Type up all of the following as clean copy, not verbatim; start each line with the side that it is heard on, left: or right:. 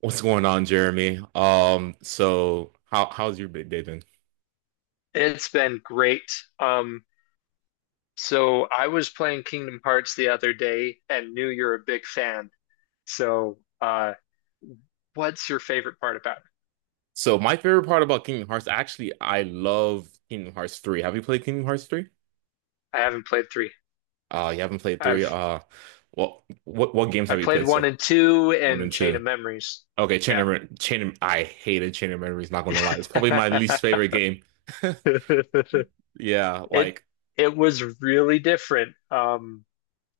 right: What's going on, Jeremy? So how's your big day been?
left: It's been great. Um, so I was playing Kingdom Hearts the other day and knew you're a big fan. So, uh, what's your favorite part about it?
right: So my favorite part about Kingdom Hearts, actually, I love Kingdom Hearts 3. Have you played Kingdom Hearts 3?
left: I haven't played three.
right: You haven't played 3.
left: I've
right: Well, what games have
left: I've
right: you
left: played
right: played
left: one
right: so?
left: and two
right: 1
left: and
right: and
left: Chain
right: 2.
left: of Memories.
right: Okay, Chain
left: Yeah.
right: of Mem- Chain of- I hated Chain of Memories, not gonna lie. It's probably my least favorite game. Yeah,
left: It
right: like
left: it was really different. Um,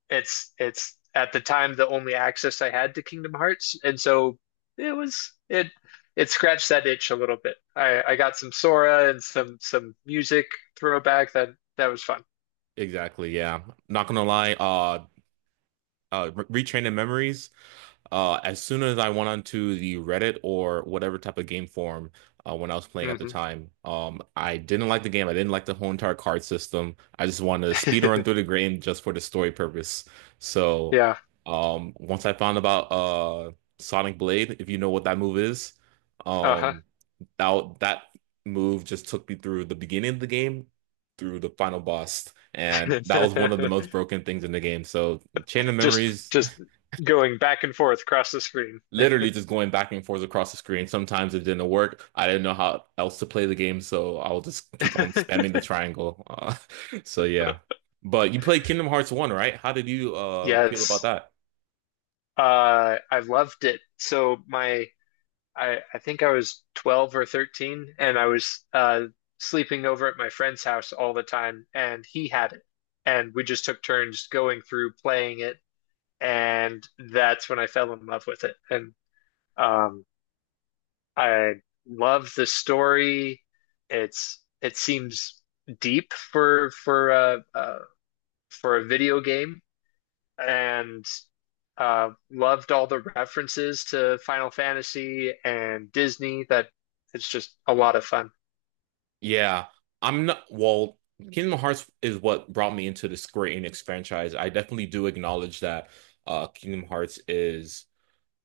left: it's it's at the time the only access I had to Kingdom Hearts, and so it was it it scratched that itch a little bit. I got some Sora and some music throwback that was fun.
right: exactly, yeah. Not gonna lie. Retraining Memories. As soon as I went onto the Reddit or whatever type of game forum, when I was playing at the
left: Hmm
right: time, I didn't like the game. I didn't like the whole entire card system. I just wanted to speed run through the game just for the story purpose. So,
left: Yeah.
right: once I found about Sonic Blade, if you know what that move is,
left: Uh-huh.
right: um, that move just took me through the beginning of the game through the final boss, and that was one of the most broken things in the game. So, Chain of
left: Just
right: Memories
left: just going back and forth across the screen.
right: literally just going back and forth across the screen. Sometimes it didn't work. I didn't know how else to play the game, so I'll just keep on spamming the triangle. So yeah. But you played Kingdom Hearts 1, right? How did you feel about
left: Yes.
right: that?
left: I loved it. So my, I think I was 12 or 13 and I was sleeping over at my friend's house all the time and he had it. And we just took turns going through playing it, and that's when I fell in love with it. And um I love the story. It seems deep for for a video game, and loved all the references to Final Fantasy and Disney. That it's just a lot of fun.
right: Yeah. I'm not. Well, Kingdom Hearts is what brought me into the Square Enix franchise. I definitely do acknowledge that Kingdom Hearts is,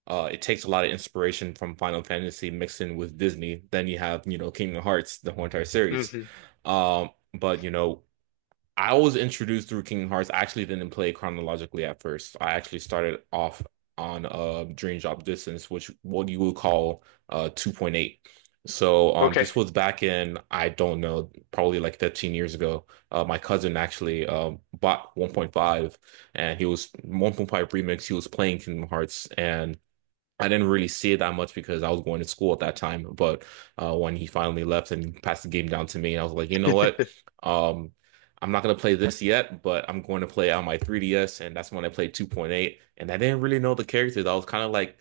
right: it takes a lot of inspiration from Final Fantasy mixed in with Disney. Then you have, Kingdom Hearts, the whole entire series.
left: Hmm
right: But I was introduced through Kingdom Hearts. I actually didn't play chronologically at first. I actually started off on Dream Drop Distance, which what you would call 2.8. So,
left: Okay.
right: this was back in, I don't know, probably like 13 years ago. My cousin actually bought 1.5, and he was 1.5 remix. He was playing Kingdom Hearts, and I didn't really see it that much because I was going to school at that time. But, when he finally left and passed the game down to me, I was like, you know what? Um, I'm not going to play this yet, but I'm going to play on my 3DS. And that's when I played 2.8. And I didn't really know the characters. I was kind of like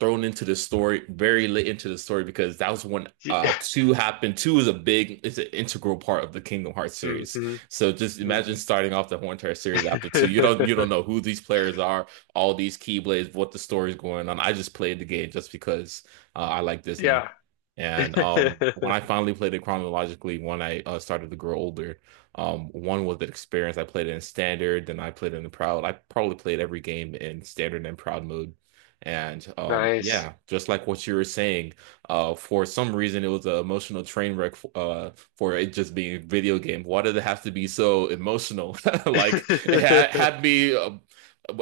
right: thrown into the story very late into the story, because that was when
left: Yeah.
right: two happened. Two is a big it's an integral part of the Kingdom Hearts
left: hmm
right: series. So just imagine
left: hmm
right: starting off the whole entire series after two. You don't know who these players are, all these keyblades, what the story's going on. I just played the game just because I like Disney.
left: Yeah.
right: And, when I finally played it chronologically, when I started to grow older, one was the experience. I played it in standard, then I played it in proud. I probably played every game in standard and proud mode. And,
left: Nice.
right: yeah, just like what you were saying, for some reason it was an emotional train wreck, f for it just being a video game. Why did it have to be so emotional? Like it had, had me,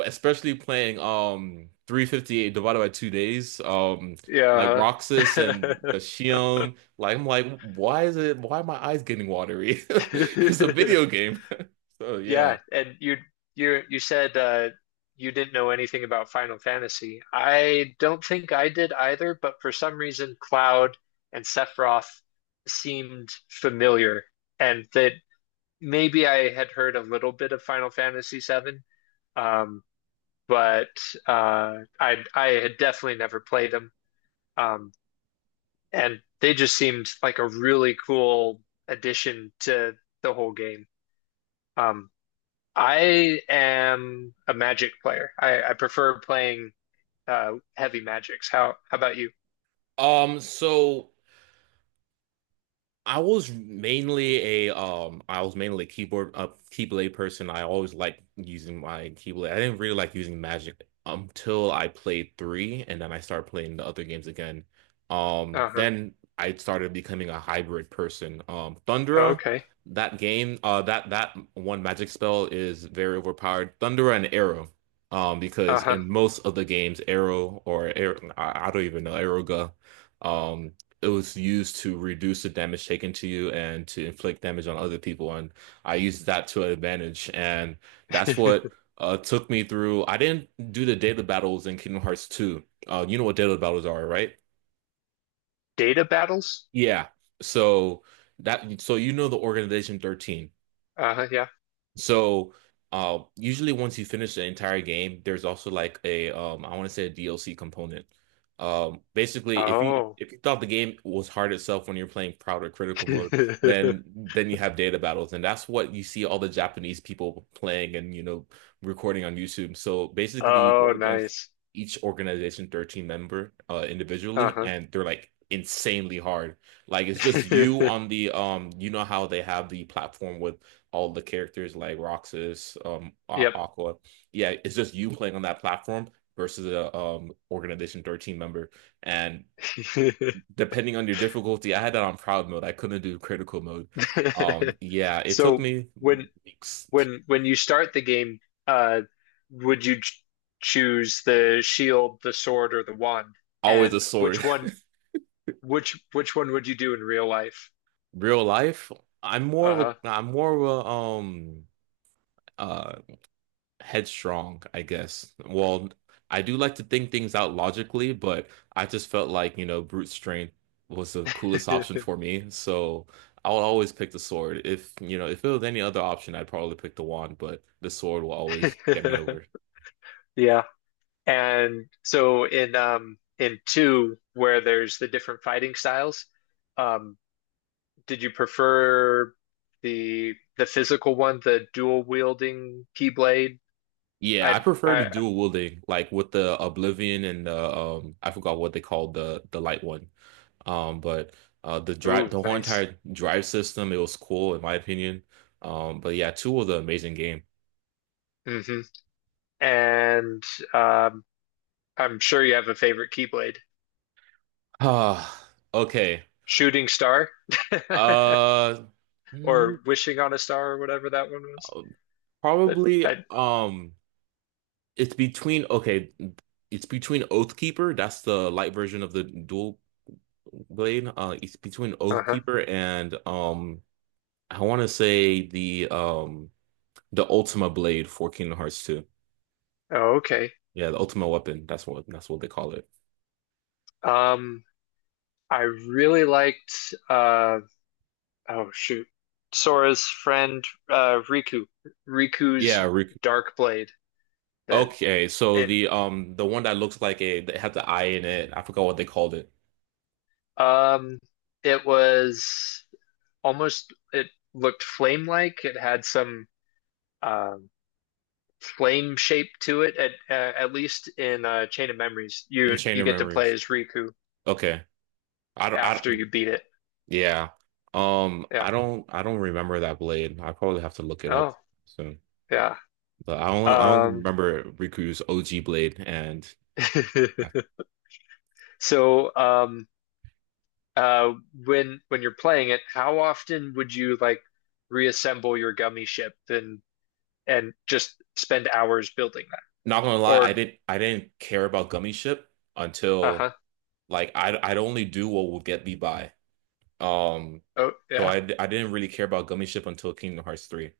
right: especially playing 358 divided by 2 days, like
left: Yeah.
right: Roxas and
left: huh?
right: the Shion. Like I'm like, why is it? Why are my eyes getting watery? It's a video game. So yeah.
left: Yeah, and you said you didn't know anything about Final Fantasy. I don't think I did either, but for some reason Cloud and Sephiroth seemed familiar, and that maybe I had heard a little bit of Final Fantasy Seven. Um but I had definitely never played them, um, and they just seemed like a really cool addition to the whole game. Um, I am a Magic player. I prefer playing heavy magics. How about you?
right: So I was mainly a keyboard keyblade person. I always liked using my keyblade. I didn't really like using magic until I played three, and then I started playing the other games again.
left: Uh-huh.
right: Then I started becoming a hybrid person.
left: Oh,
right: Thundera,
left: okay.
right: that game, that one magic spell is very overpowered. Thundera and Arrow. Because
left: Uh-huh.
right: in most of the games, Arrow or Arrow, I don't even know, Aeroga. Um, it was used to reduce the damage taken to you and to inflict damage on other people. And I used that to advantage. And that's what took me through. I didn't do the data battles in Kingdom Hearts 2. You know what data battles are, right?
left: Data battles?
right: Yeah. So that so you know the organization 13.
left: Uh-huh, yeah.
right: So, usually once you finish the entire game, there's also like a, I want to say, a DLC component. Basically, if you
left: Oh.
right: if you thought the game was hard itself when you're playing proud or critical mode, then then you have data battles, and that's what you see all the Japanese people playing and, recording on YouTube. So basically, you go
left: Oh,
right: against
left: nice.
right: each organization 13 member, individually,
left: Uh-huh.
right: and they're like insanely hard. Like it's just you on the, you know how they have the platform with all the characters like Roxas,
left: Yep.
right: Aqua. Yeah, it's just you playing on that platform versus a organization 13 member. And depending on your difficulty, I had that on proud mode. I couldn't do critical mode. Yeah, it took
left: So
right: me
left: when
right: weeks.
left: when you start the game, uh, would you ch choose the shield, the sword, or the wand?
right: Always a
left: And which
right: sword.
left: one which which one would you do in real life?
right: Real life, I'm more of
left: Uh-huh.
right: a uh headstrong, I guess. Well, I do like to think things out logically, but I just felt like, brute strength was the coolest option for me. So I will always pick the sword. If, you know, if it was any other option, I'd probably pick the wand, but the sword will always get me over.
left: Yeah. And so in two, where there's the different fighting styles, um, did you prefer the physical one, the dual wielding keyblade?
right: Yeah, I prefer the
left: I
right: dual wielding, like with the Oblivion and the, I forgot what they called the light one. But
left: ooh,
right: the whole
left: nice.
right: entire drive system, it was cool in my opinion. But yeah, two was an amazing game.
left: Hmm And um I'm sure you have a favorite Keyblade.
right: Ah, okay.
left: Shooting Star
right: Uh, mm,
left: or Wishing on a Star or whatever that one was. But
right: Probably
left: I,
right: it's between, okay, it's between Oathkeeper, that's the light version of the dual blade. It's between
left: uh-huh.
right: Oathkeeper and, I want to say, the Ultima blade for Kingdom Hearts 2.
left: Oh, okay.
right: Yeah, the Ultima weapon. That's what they call it.
left: Um, I really liked uh oh shoot. Sora's friend Riku. Riku's
right: Yeah, Riku.
left: Dark Blade, that
right: Okay, so
left: and
right: the one that looks like, a that had the eye in it. I forgot what they called it.
left: um it was almost, it looked flame like. It had some um flame shape to it at least in Chain of Memories. You
right: In Chain
left: you
right: of
left: get to play
right: Memories.
left: as Riku
right: Okay. I don't, I
left: after
right: don't,
left: you beat it.
right: Yeah. I
left: Yeah.
right: don't, I don't remember that blade. I probably have to look it up
left: Oh,
right: soon.
left: yeah.
right: But I only
left: Um
right: remember Riku's OG blade, and
left: so uh when you're playing it, how often would you like reassemble your gummy ship and just spend hours building that?
right: not gonna lie, I
left: Or
right: didn't, I didn't care about Gummy Ship until,
left: uh-huh.
right: like, I'd only do what would get me by. Um,
left: Oh,
right: so
left: yeah.
right: I didn't really care about Gummy Ship until Kingdom Hearts 3.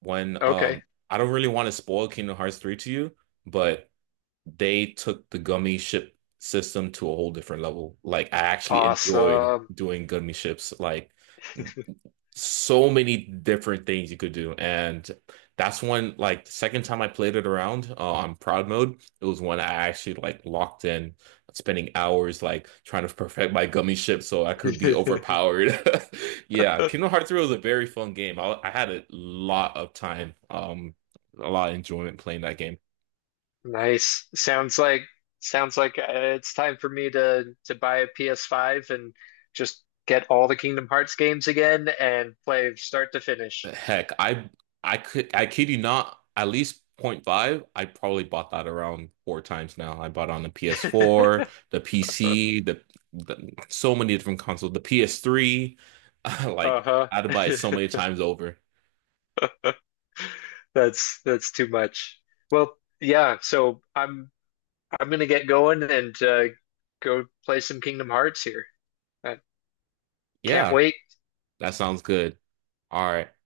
right: When,
left: Okay.
right: um, I don't really want to spoil Kingdom Hearts 3 to you, but they took the gummy ship system to a whole different level. Like I actually enjoyed
left: Awesome.
right: doing gummy ships. Like so many different things you could do. And that's when, like, the second time I played it around, on proud mode, it was when I actually, like, locked in, spending hours like trying to perfect my gummy ship so I could be overpowered. Yeah,
left: uh,
right: Kingdom Hearts 3 was a very fun game. I had a lot of time, a lot of enjoyment playing that game.
left: Nice. Sounds like it's time for me to buy a PS5 and just get all the Kingdom Hearts games again and play start to finish.
right: Heck, I kid you not, at least point five. I probably bought that around four times now. I bought it on the PS4, the PC, the so many different consoles, the PS3. Like
left: Uh-huh.
right: I had to buy it so many times over.
left: That's too much. Well, yeah, so I'm gonna get going and go play some Kingdom Hearts here. I can't
right: Yeah,
left: wait.
right: that sounds good. All right.